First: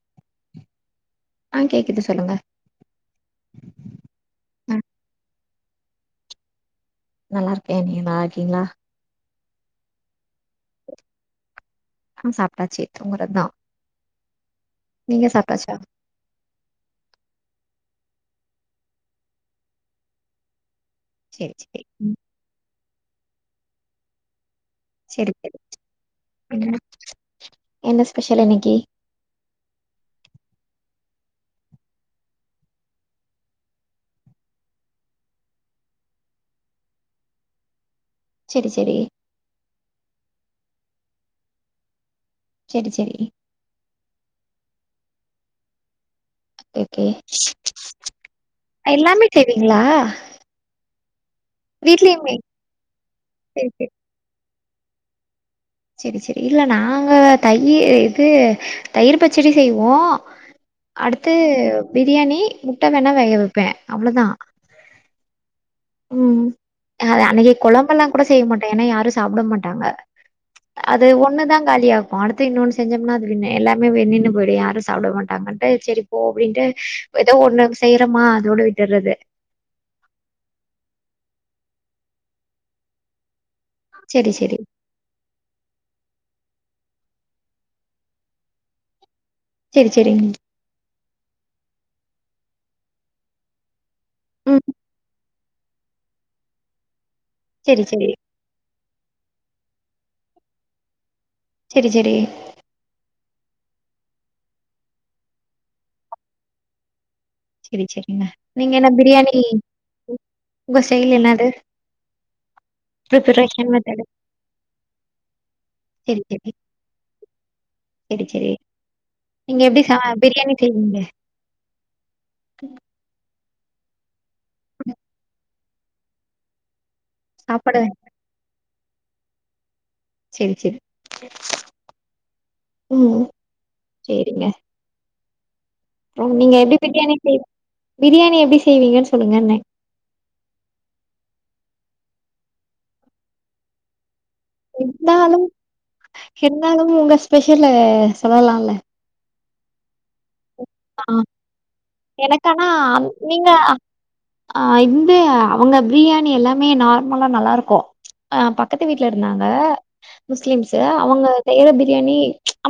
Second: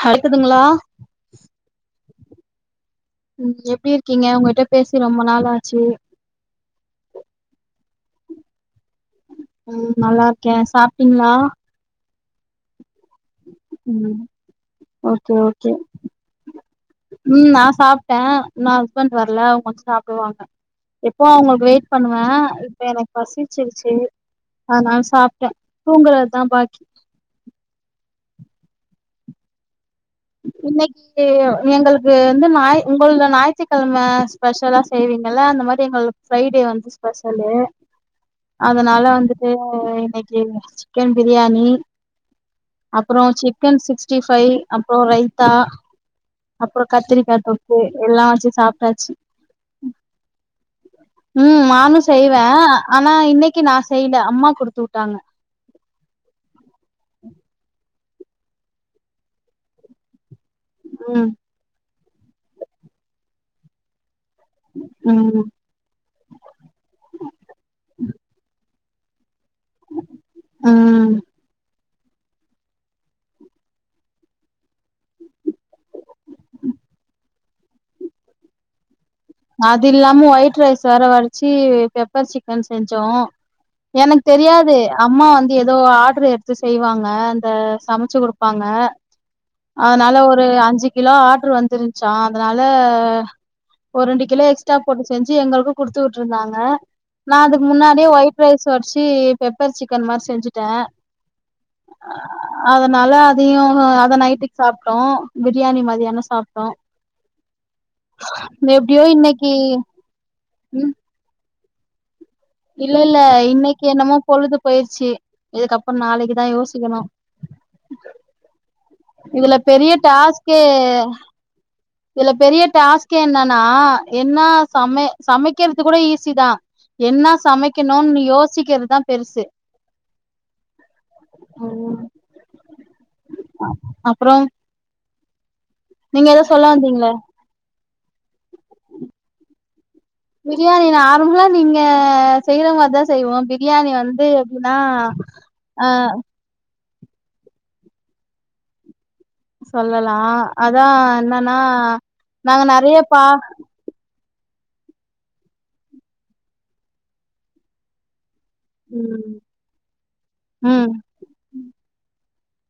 ஹருகுதுங்களா ஆ கேக்குது சொல்லுங்க ம் எப்டி இருக்கீங்க உங்ககிட்ட ஆ பேசி ரொம்ப நாள் ஆச்சு நல்லார்க்கே நீங்க நல்லார்க்கீங்ளா ம் நல்லார்க்கே சாப்டிங்ளா அ சாப்ட்டாச்சு தூங்குறதுதான் ம் நீங்க ஓக்கே ஓக்கே சாப்ட்டாச்சா ம் நா சாப்ட்டே இன்னு ஹஸ்பண்ட் வர்ல அவுங்க வந் சாப்டுவாங்க எப்போ சேரி அவுங்களுக்கு சேரி வெயிட் ம் பண்ணுவ இப்ப எனக் பசிச்சிருச்சு அதுனால் சேரி சாப்ட்டெ சேரி தூங்குறத்தா என்ன பாக்கி என்ன பெஷல் இன்னைக்கு இன்னைக்கு நீங்க எங்கள்து அந்து நாயி உங்கள்து ஞாயித்திக்கெழ்ம ஸ்பெஷலா செய்வீங்கள்ள அந்த மாரி எங்கள் ஃப்ரைடே வந்து ஸ்பஷல்லு சேரி சேரி அதனால வந்துட்டு இன்னைக்கு சிக்கென் பிரியாணி சேரி சேரி அப்றோ சிக்கன் சிக்ஸ்டி ஃபைவ் அப்போ ரெய்த்தா அப்பறொ ஓகே கத்திரிக்கா தொக்கு எல்லா வச்சு சாப்ட்டாச்சு செய்விங்ளா ம் நானு செய்வ ஆனா இன்னைக்கு சேரி நா சேரி செய்ல அம்மா குடுத்துஉட்டாங்க செரி செரி இல்ல நாங்க தயி இது தயிர் பச்சிடி செய்வோ ம் அடுத்து பிரியாணி முட்ட வேணா வேக வெப்பே அவ்வளோதா ம் ம் அன்னக்கு கொழம்பல்லா கூட செய் மாட்ட என்னா யாரு சாப்புட மாட்டாங்க அது ம் ஒண்ணுதாங் காலியாகு அடுத்து இன்னொன்னு செஞ்சம்னா அது வின்னு எல்லாமே வென்னின்னு பொய்டு யாரு சாப்ட மாட்டாங்கன்ட்டு செரி போ அப்டின்ட்டு எதோ ஒண்ணு செய்றம்மா அதோடு விட்டுற்றது அது இல்லாம ஒயிட் ரைஸ் வேர வடிச்சி பெப்பர் சிக்கன் செஞ்சோ எனக் செரி செரி தெரியாது அம்மா வந்து எதோ ஆர்டரு எடுத்து செய்வாங்க அந்த சமச்சு குடுப்பாங்க செரி அதுனால செரிங்க ஒரு அஞ்சுகிலோ ஆட்ரு வந்துருஞ்ச்சா அதனால ஒருரெண்டு கிலோ ம் எக்ஸ்ட்ரா போட்டு செஞ்சு எங்களுக்கு குடுத்து வுட்டுருந்தாங்க நா அதுக்கு செரி செரி முன்னாடியே ஒயிட் ரைஸ் வட்ச்சு பெப்பர் சிக்கன் மார் செஞ்சுட்ட செரி செரி அதனால அதையு அத நைட்டுக் சாப்ட்டோ பிரியாணி மதியானோ சாப்ட்டோ செரி செரிங்க நீங்க என்ன எப்டியோ பிரியாணி இன்னைக்கு உங்க ஸ்டைல் என்னது இல்லல்ல பிரிப்பரேஷன் இன்னைக்கி மெத்தடு என்னமோ பொழுது போயிர்ச்சி இதுக்கப்பற் செரி நாளைக்கு தா செரி யோசிக்கணு செரி செரி இதுல நீங்க எப்டி பெரிய ச பிரியாணி டாஸ்கே செய்வீங்க இதுல பெரிய டாஸ்க்கே என்னன்னா என்ன சம சமைக்கிற்த்து கூட ஈஸி தா என்ன சாப்பாடு சமைக்கணுன் யோசிக்கற்தா பெருசு செரி செரி ம் ம் அப்புறோ சேரிங்க ஓ எதோ நீங்க சொல்ல எப்டி வந்தீங்களே பிரியாணி செய் பிரியாணி எப்டி செய்வீங்கன் சொல்லுங்கன்னே பிரியாணி நார்மலா நீங்க செய்ற மார் தா செய்வோ பிரியாணி வந்து குனா அ இர்ந்தாலு உங்க ஸ்பெஷலு சொல்லலால்ல சொல்லலா அதா ஆ என்னன்னா எனக்கு நாங்க நெறைய பா ஆ இந்து அவங்க ப்ரியாணி எல்லாமே நார்மலா நல்லாருக்கு அ பக் கத்து வீட்ல ம் இருந்தாங்க முஸ்லீம்ஸ் ம் அவங்க செய்ற பிரியாணி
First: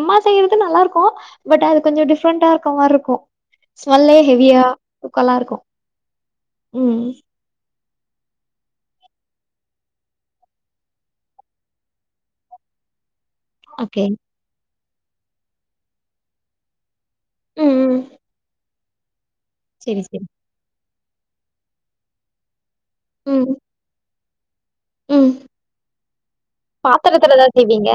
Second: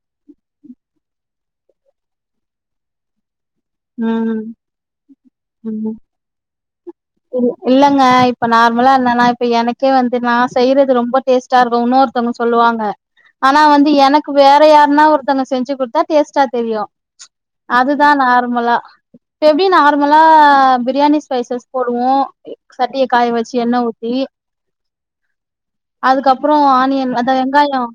அம்மா செய்யறது நல்லாருக்கு பட் அது கொஞ்சோ டிஃப்ரெண்ட்டா இருக்க மார்ருக்கு ஸ்மெல்லே ம் ஹெவியா தூக்கலா இருக்கு ம் ம் ம் இல் இல்லங்க இப்ப நார்மலா என்னனா இப்ப எனக்கே வந்து நா செய்யறது ரொம்ப டேஸ்ட் டா இருக்குன் இன்னோர்த்தவ்ங்க சொல்லுவாங்க ஆனா வந்து ஓகே. எனக்கு வேற யார்ன்னா ஒருத்தங்க செஞ்சு குட்த்தா டேஸ்ட்டா தெரியு ம் ம். அதுதா நார்மலா ப்ப எப்டி சரி நார்மலா சரி. பிரியாணி ஸ்பைசஸ் போடுவோ எ சட்டிய காய ம் வெச்சு எண்ண ஊத்தி ம். அதுக்கப் றோ ஆனியன் அந்த பாத்திரத்துலதா வெங்காயோ செய்வீங்க?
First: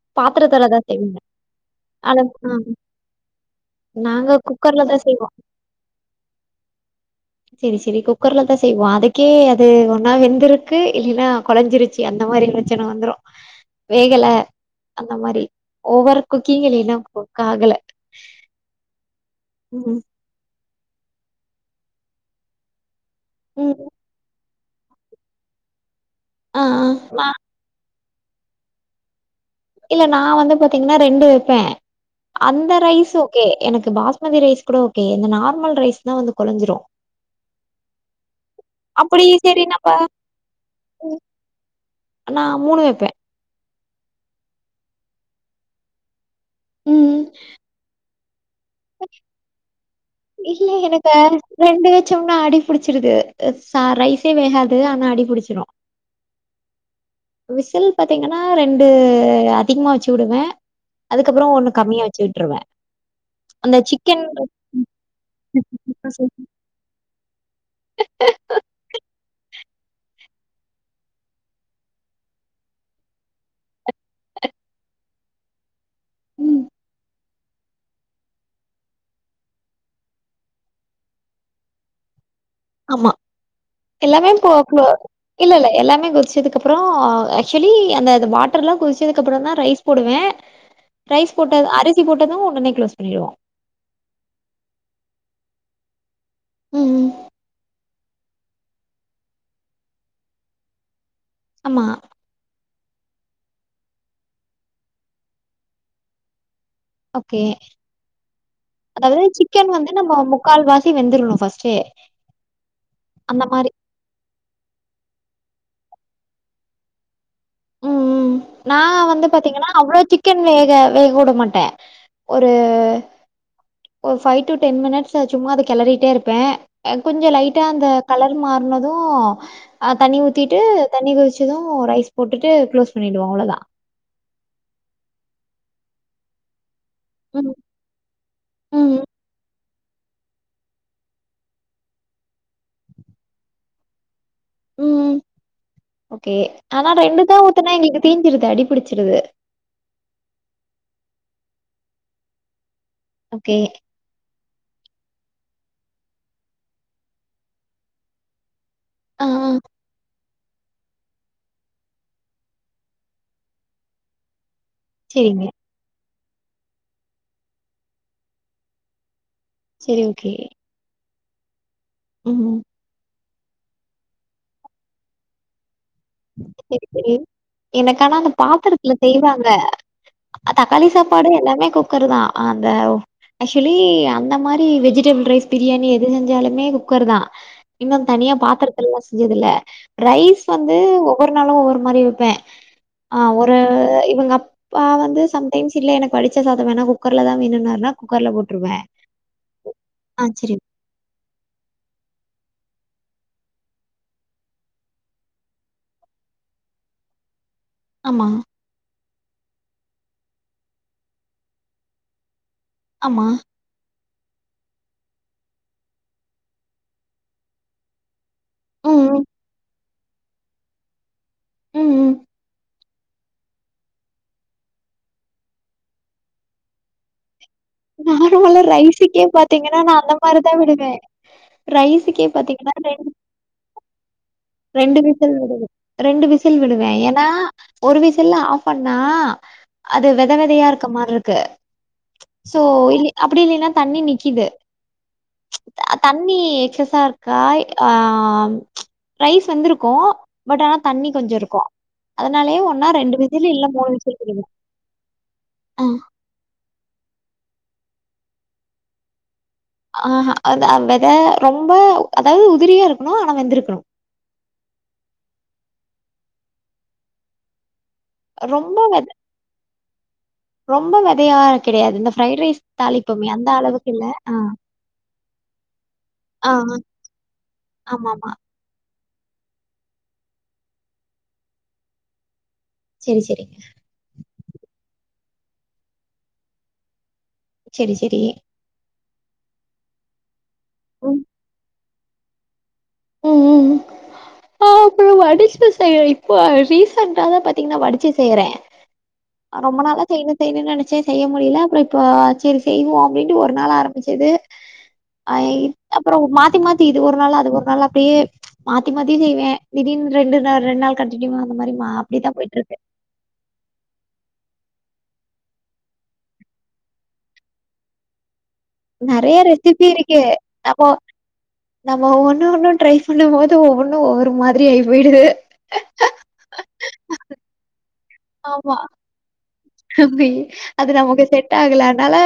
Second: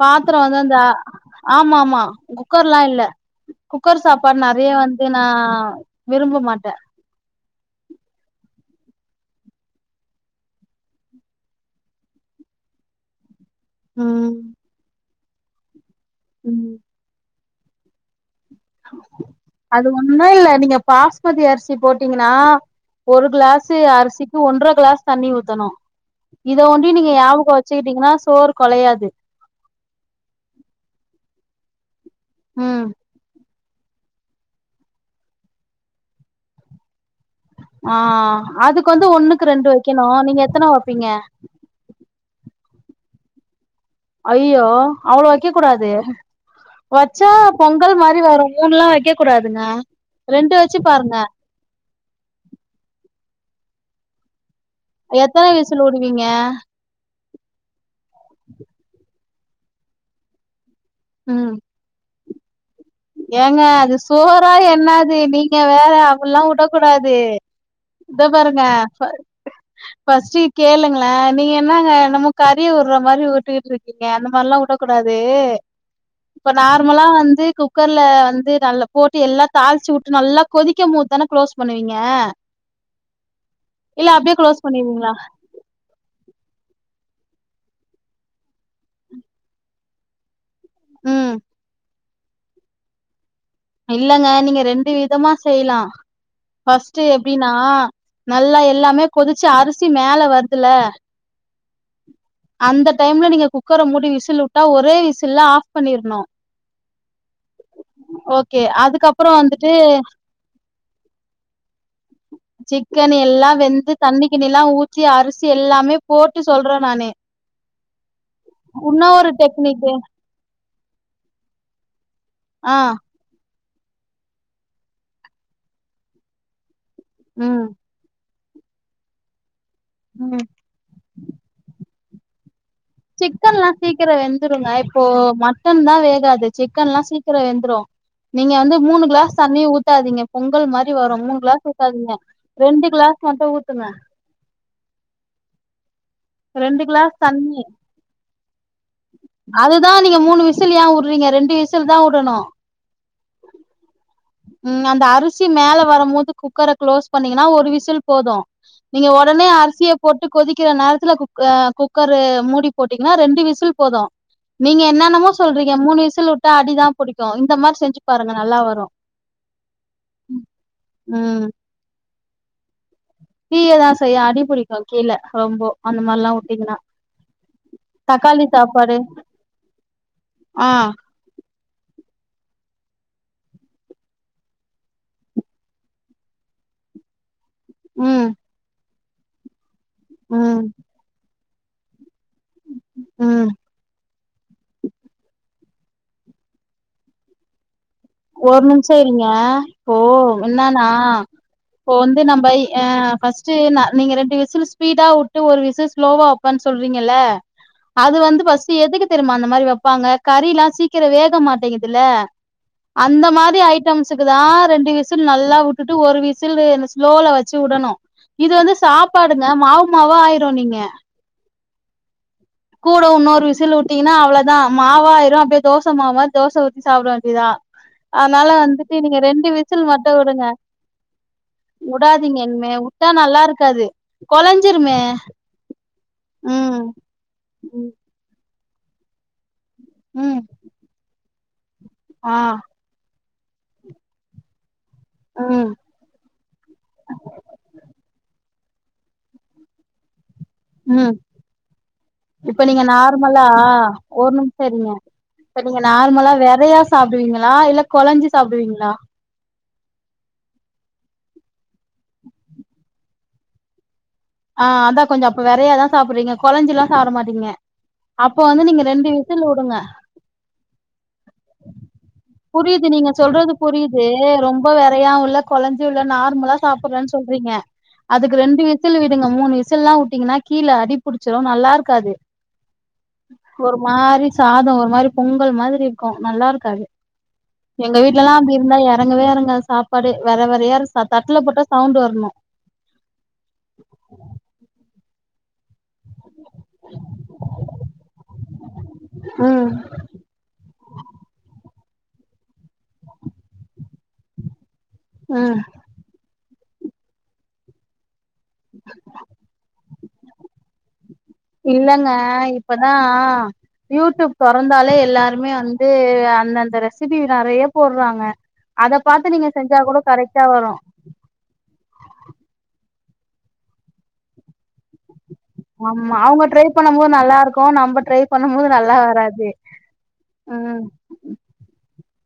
பாத்தரோ வந்து பாத்திரத்துலதா அந்த செய்வீங்க. ஆமாமா ஆனா ம் குக்கர்லா இல்ல குக்கர் சாப் நாங்க பாட் நெறைய குக்கர்ல தான் வந்து நா செய்வோ. விரும்ப மாட்டே செரி செரி குக்கர்ல தா செய்வோ அதுக்கே அது ஒன்னா வெந்திருக்கு இல்லீனா கொழஞ்சிருச்சி அந் த மாரி பிரச்சன வந்துரு வேகல ம் அந்த மாரி ஓவர் குக்கிங் ம் இல்லைனா குக் ஆகல அது ம் ஒன்னு இல்ல நீங்க பாஸ்மதி அரிசி போட்டீங்கனா ஒரு ம் கிளாஸு அரிசிக்கு ஒன்ற கிளாஸ் தண்ணி ஊத்தணு இத ஆ ஆ ஒண்டி நீங்க நா ஞாபகோ வெச்சுக்கிட்டீங்கனா சோறு கொழயாது இல்ல நா வந்து பாத்தீங்ன்னா ரெண்டு வெப்பே அந்த ம் ரைஸு ஓகே எனக்கு பாஸ் மதி ரைஸ் கூட ஓகே இந்த நார்மல் ரைஸ் தா வந்து கொழஞ்சிரு ஆ அதுக் வந்து அப்படி ஒன்னுக்கு சரி ரெண்டு நம்ப வெக்கணு நீங்க எத்தன வெப்பீங்க நா மூணு வெப்பே ஐயோ அவ்ளோ வெக்க கூடாது ம் வச்சா பொங்கல் மாரி வரு மூண்லா வெக்க கூடாதுங்க ரெண்டு இல்ல வெச்சி எனக்கு பாருங்க ரெண்டு வெச்சம்னா அடி பிடிச்சிருது சா ரைஸே வேகாது ஆனா அடி பிடிச்சிரு விடுவீங்க விசில் பாத்தீங்கன்னா ரெண்டு அதிக்மா வெச்சு விடுவே ம் அதுக்கப்பறோ ஒன்னு கம்மியா வெச்சுட்ருவே ஏங்க அது சோறா என்னாது நீங்க வேற அப்பிட்லா உடக்கூடாது இத பாருங்க ஃப ஃபஸ்ட்டு கேளுங்களே நீங்க என்னங்க நம்ம கறிய உட்ற மாரி உட்டுகிட்ருக் நீங்க அந்த மார்லா உடக்கூடாது இப்ப ம். நார்மலா வந்து கூ குக்கர்ல வந்து நல்லா போட்டு எல்லா தாலிச்சு விட்டு நல்லா கொதிக்க மொது தானே குளோஸ் பண்ணுவீங்க ஆமா இல்ல எல்லாமே அப்டியே போ க்ளோஸ் கோ பண்ணிருவீங்களா இல்ல இல்ல எல்லாமே கொதிச்சதுக்கு அப்புரோ ஆக்சுவலி அந்த வாட்டர் எல்லா கொதிச்சதுக்கு அப்புரோ தா ரைஸ் போடுவே ம் ரைஸ் போட்டது அரிசி போட்டது ஒடனே க்ளோஸ் பண்ணிடுவோ இல்லங்க நீங்க ரெண்டு விதமா செய்யலா ம், ஃபஸ்டு ம். எப்டினா நல்லா எல்லாமே கொதிச்சு அரிசி மேல வருதுல ஆமா அந்த டைம்ல நீங்க குக்கர மூடி விசில் வுட்டா ஒரே விசில்ல ஆஃப் பண்ணிருணு ஓக்கே ஓக்கே அது அதாவது சிக்கன் வந்து நம்ம முக்கால் வாசி வெந்துரணு ஃபர்ஸ்ட்டே சிக்கன் அந்த எல்லா மாரி. வெந்து தண்ணி கிண்ணி எல்லா ஊத்தி அரிசி எல்லாமே போட்டு சொல்றே நானு ம், ம் நா உன்னு வந்து ஒரு பாத்தீங்கன்னா டெக்னிக்கு அவ்ளோ சிக்கன் வேக வேக உட மாட்டே ஒரு ஆ ஒரு ஃபைவ் டு டென் மினிட்ஸ் சும்மா அத கிளறிட்டே இருப்பே அது கொஞ்சு லைட்டா ம் அந்த கலர் மாறனது அ தண்ணி ம் ஊத்திட்டு தண்ணி கொதிச்சது ரைஸ் போட்டுட்டு க்ளோஸ் பண்ணிடுவோ அவ்ளோதா சிக்கன் லா சீக்கிரோ வெந்துருங்க இப்போ மட்டன் தா வேகாது சிக்கன் எல்லா சீக்கிரோ ம் வெந்துரு நீங்க வந்து ம் மூணு கிளாஸ் தண்ணி ஊத்தாதீங்க பொங்கல் மாரி வரு மூணு கிளாஸ் ஊத்ததீங்க ரெண்டு கிளாஸ் மட்டு ஊத்துங்க ம் கே ஆனா கிளாஸ் ரெண்டு தா தண்ணி ஊத்துனா எங்களுக்கு தீஞ்சிருது அடிபிடிச்சிருது அதுதா நீங்க மூணு விசில் ஏ உடுறீங்க ரெண்டு விசில் தா உடணு ஓக்கே ம் அந்த அரிசி மேல வரும் போது குக்கர க்ளோஸ் பண்ணீங்கன்னா ஒரு விசில் போது நீங்க ஆ ஒடனே ஆ அரிசிய போட்டு கொதிக்கிற நேர துல குக் குக்கரு மூடி போட்டீங்கன்னா ரெண்டு விசில் போது நீங்க என்னென்னமோ சரிங்க. சொல்றீங்க ங்க மூணு விசில் உட்டா அடிதா புடிக்கு இந்த மாரி செஞ்சு பாருங்க நல்லா வரு செரி ஓக்கே ம் ம் ம் தீய தா செய்யு அடிபுடிக்கு கீழே ரொம்போ அந்த மாரிலா வுட்டீங்கன்னா சரி சரி எனக்கானா அந்த தக்காளி பாத்தரத்துல சாப்பாடு செய்வாங்க அ ஆ தக்காளி சாப்பாடு எல்லாமே குக்கரு தா அந்த ஆக்சுவலி அந்த மாரி வெஜிடபிள் ரைஸ் பிரியாணி எது செஞ்சாலுமே குக்கர் தா இன்னு ம் தனியா பாத்தரத்துலல்லா செஞ்சது இல்ல ரைஸ் ம் வந்து டு ஒவ்வொரு நாளு ஒவ்வொரு மாரி வெப்பே ஆ ம் ஒரு இவங்க அப் அப்பா வந்து சம்டைம்ஸ் இல்ல எனக்கு வடிச்ச சாதம் வேணா குக்கர்ல தா வேணுனாருனா ஒரு நிமிஷோ இருங்க ஓ ஆ சரி என்னண்ணா இப்போ வந்து நம்பா ஏ ஃபர்ஸ்ட்டு ந நீங்க ரெண்டு விசில் ஸ்பீடா வுட்டு ஒரு விசில் ஸ்லோவா ப்பான் சொல்றீங்கில்ல அது ஆமா வந்து பர்ஸ்ட் எதுக்கு தெரியமா அந்த மாரி வெப்பாங்க கறில்லா சீக்கிரோ வேக மாட்டேங்கதுல்ல அந்த ஆமா மாரி ஆயிட் டம்ஸ்சுக்கு தா ரெண்டு விசில் நல்லா உட்டுட்டு ஒரு விசில் என்ன ஸ்லோல வச்சு உடணு இது வந்து ம் சாப்பாடுங்க மாவு மாவா ஆயிரு நீங்க ம் ம் கூட இன்னொரு விசுல் வுட்டீங்கன்னா அவ்ளதா மாவாயிரு அப்டியே தோச மாவு மாரி தோச ஊத்தி சாப்ட வேண்டிதா நார்மலா ரைஸக்கே பாத்தீங்கன்னா விசில் நா மட்டு அந்த வுடுங்க மாரிதா விடுவ ரைசுக்கே வுடாதீங்க இனிமே பாத்தீங்கன்னா வுட்டா ரெண் நல்லா இருக்காது ரெண்டு கொலஞ்சிருமே விசுல் விடுவ ரெண்டு விசுல் ம் விடுவ ஏன்னா ம் ஒரு விசுல்ல ஆஃப் பண்ணா அது வித ம் விதையா இருக்க மாதிரி இருக்கு ஆ சோ இ அப்டி இல்லின்னா தண்ணி நிக்குது ம் அ தண்ணி எக்ஸஸா இருக்கா ஆ ம் ரைஸ் வெந்துருக்கும் பட் ஆனா தண்ணி ம் கொஞ்ச இருக்கும் இப்ப நீங்க நார்மலா மூணு விசில் ஒரு விடுவே நிமிஷ இருங்க இப்ப நீங்க ஆ நார்மலா விதயா சாப்டுவீங்களா இல்ல குலஞ்சி சாப்டுவீங்களா ஆஹ்ஹா அதா வெத ரொம்ப அதாவது உதிரியா இருக்கணு ஆனா வெந்துருக்கணு ஆஹ் அதா கொஞ்ச அப்ப வறயாதா சாப்டுறீங்க குழஞ்சு எல்லா சாப்ட மாட்டீங்க அப்ப வந்து ரொம்ப நீங்க வெத ரெண்டு வி சுல் வுடுங்க ரொம்ப வெதையா கெடையாது இந்த ஃப்ரைட் ரைஸ் புரிது நீங்க தாளிப்போமே அந்த சொல்றது அளவுக்கு புரிது இல்ல ஆ ரொம்ப வறயாவுல்ல குழஞ்சு இல்ல ஆ நார்மலா சாப்டுறனு சொல்றீங்க ஆமாமா அதுக்கு ரெண்டு விசு விசுல் விடுங்க மூணு விசுல்லா உட்டீங்கன்னா கீழ அடிபுடிச்சிடு நல்லா இருக்காது சேரி சேரிங்க ஒரு மாரி சாதோ ஒரு மாரி பொங்கல் மாதிரி இருக்கு நல்லா இருக்காது செரி எங்க செரி வீட்லல்லா அப்டி ருந்தா எறங்கவே எறங்காது சாப்பாடே வெத வெதயா தட்ல போட்டா சவுண்ட் வரணு ம் ம் ம் ஆ அப்ற வடிச்சி செய்றங்க [unintelligible] ரீசண்டாதா பாத்தீங்கன்னா வடிச்சி செய்ற ம் ரொம்ப நாளா செய்னு செய்னு நெனச்ச செய்ய முடில அப்றோ இப்போ சரி செய்வோ அப்டின்ட்டு ஒரு நாள் ஆரம்பிச்சது அ ம் அப்றோ மாத்தி மாத்தி இது ஒரு நாள் அது ஒரு நாள் அப்டியே மாத்தி மாத்தியு செய்வ திடீர்ன் ரெண்டு நா ரெண்டு நாள் கண்டினியூவா அந்த மாரி மா இல்லங்க அப்டிதா போயிட்ருக்கு இப்பதா யூடியூப் தொறந்தாலே எல்லாருமே வந்து அந்தந்த ரெசிபி நெறைய போடுறாங்க அத பாத்து நெறைய நீங்க செஞ்சா ரெசிபி கூட இருக்கு கரக்டா வரு அப்போ நம்ம ஒண்ணு ஒண்ணு ட்ரை பண்ணு போது ஒவ்வன்னு ஒவ்வரு மாரி ஆயி போயிடுது ஆமா அவுங்க ட்ரை பண்ண போது நல்லா இருக்கு நம்ம ட்ரை பண்ணும்போது நல்லா வராது அம்மே ம் அது நமக்கு செட் ஆகல அதுனால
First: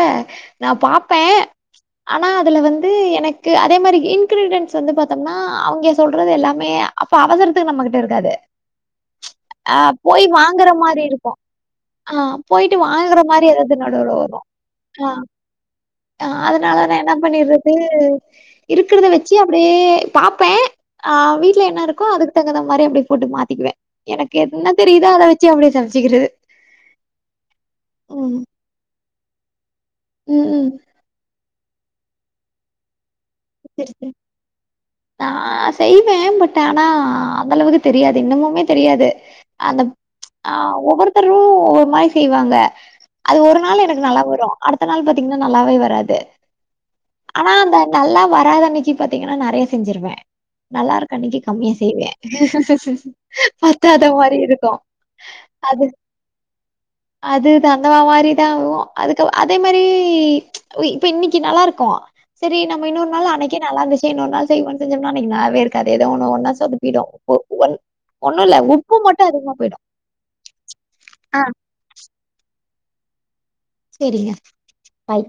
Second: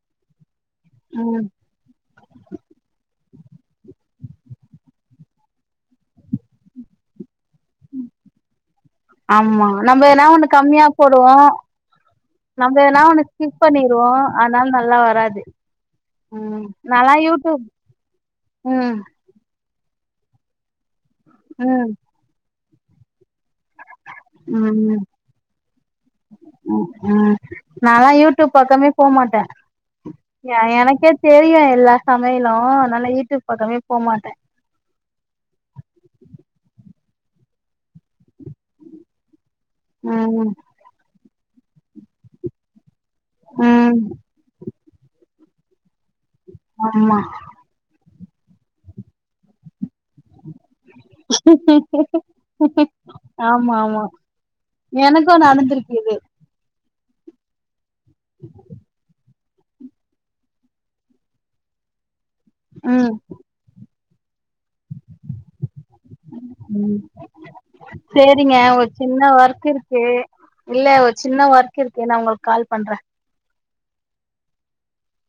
நா பாப்ப ம் ஆனா அதுல வந்து எனக்கு அதே மாரி இன்கிரீடியன்ஸ் வந்து பாத்தம்னா அவங்க சொல்றது எல்லாமே அப்ப அவசரத்துக்கு நம்ம கிட்ட இருக்காது ஆமா அ நம்ம எதுன்னா போய் ஒன்னு வாங்குற கம்மியா மாரி போடுவோ இருக்கும். ஆ நம்ம போயிட்டு எதுன்னா வாங்குற ஒன்னு மாரி ஸ்கிப் ஏதாவது பண்ணிருவோ நடுவுல அதுனால நல்லா வராது ஹ ம் அதுனாலதா என்ன நாலா யூடியூப் பண்ணிறது ம் இருக்றத வச்சு அப்டியே பாப்ப ஆ வீட்ல என்ன ம் இருக்கோ அதுக்கு தகுந்த மாரி அப்டியே போட்டு மாத்திக்குவ எனக்கு என்ன ம் தெரிதோ அத வச்சு அப்டியே சமச்சுக்கிறது ம் ம் நாலா யூட்யூப் பக்கமே போமாட்ட ம், எ ம். எனக்கே தெரியு எல்லா சமையலு அதுனால யூடியூப் பக்கமே போ மாட்டே [unintelligible] நா செய்வ பட் ஆனா அந்த அளவுக்கு தெரியாது இன்னமுமே தெரியாது அந்த ஆ ம் ஒவ்வருத்தரு ஒவ்வரு மாரி செய்வாங்க அது ஒரு நாள் ம் எனக்கு நல்லா வரு அடுத்த நாள் பாத்தீங்கன்னா நல்லாவே வராது ஆமா ஆனா அந்த நல்லா வராத அன்னைக்கு பாத்தீங்கன்னா நெறைய செஞ்சிருவே நல்லாருக் அன்னைக்கு கம்மியா செய்வே ஆமா ஆமா பத்தாத மாரி இருக்கு எனக்கு நடந்திருக்கு இது அது தங்குற மாரிதா ஆகு அதுக்கு அதே மாரி இப்ப இன்னைக்கு நல்லா இருக்கு சரி நம்ம இன்னொரு ம் நாள் அன்னைக்கே நல்லாருந்துச்சே இன்னொரு நாள் செய்வோனு செஞ்சம்னா அன்னைக்கு நல்லாவே இ கடைல வாங்குனோம்னா சொதப்பிடும் ஒ ஒ ஒன்னு சேரிங்க இல்ல ஒரு உப்பு சின்ன மட்டும் அதிகமா ஒர்க் போயிடு இருக்கு இல்ல ஒரு சின்ன ஒர்க் இருக்கு நா உங்களுக் கால் பண்றே செரிங்க பாய்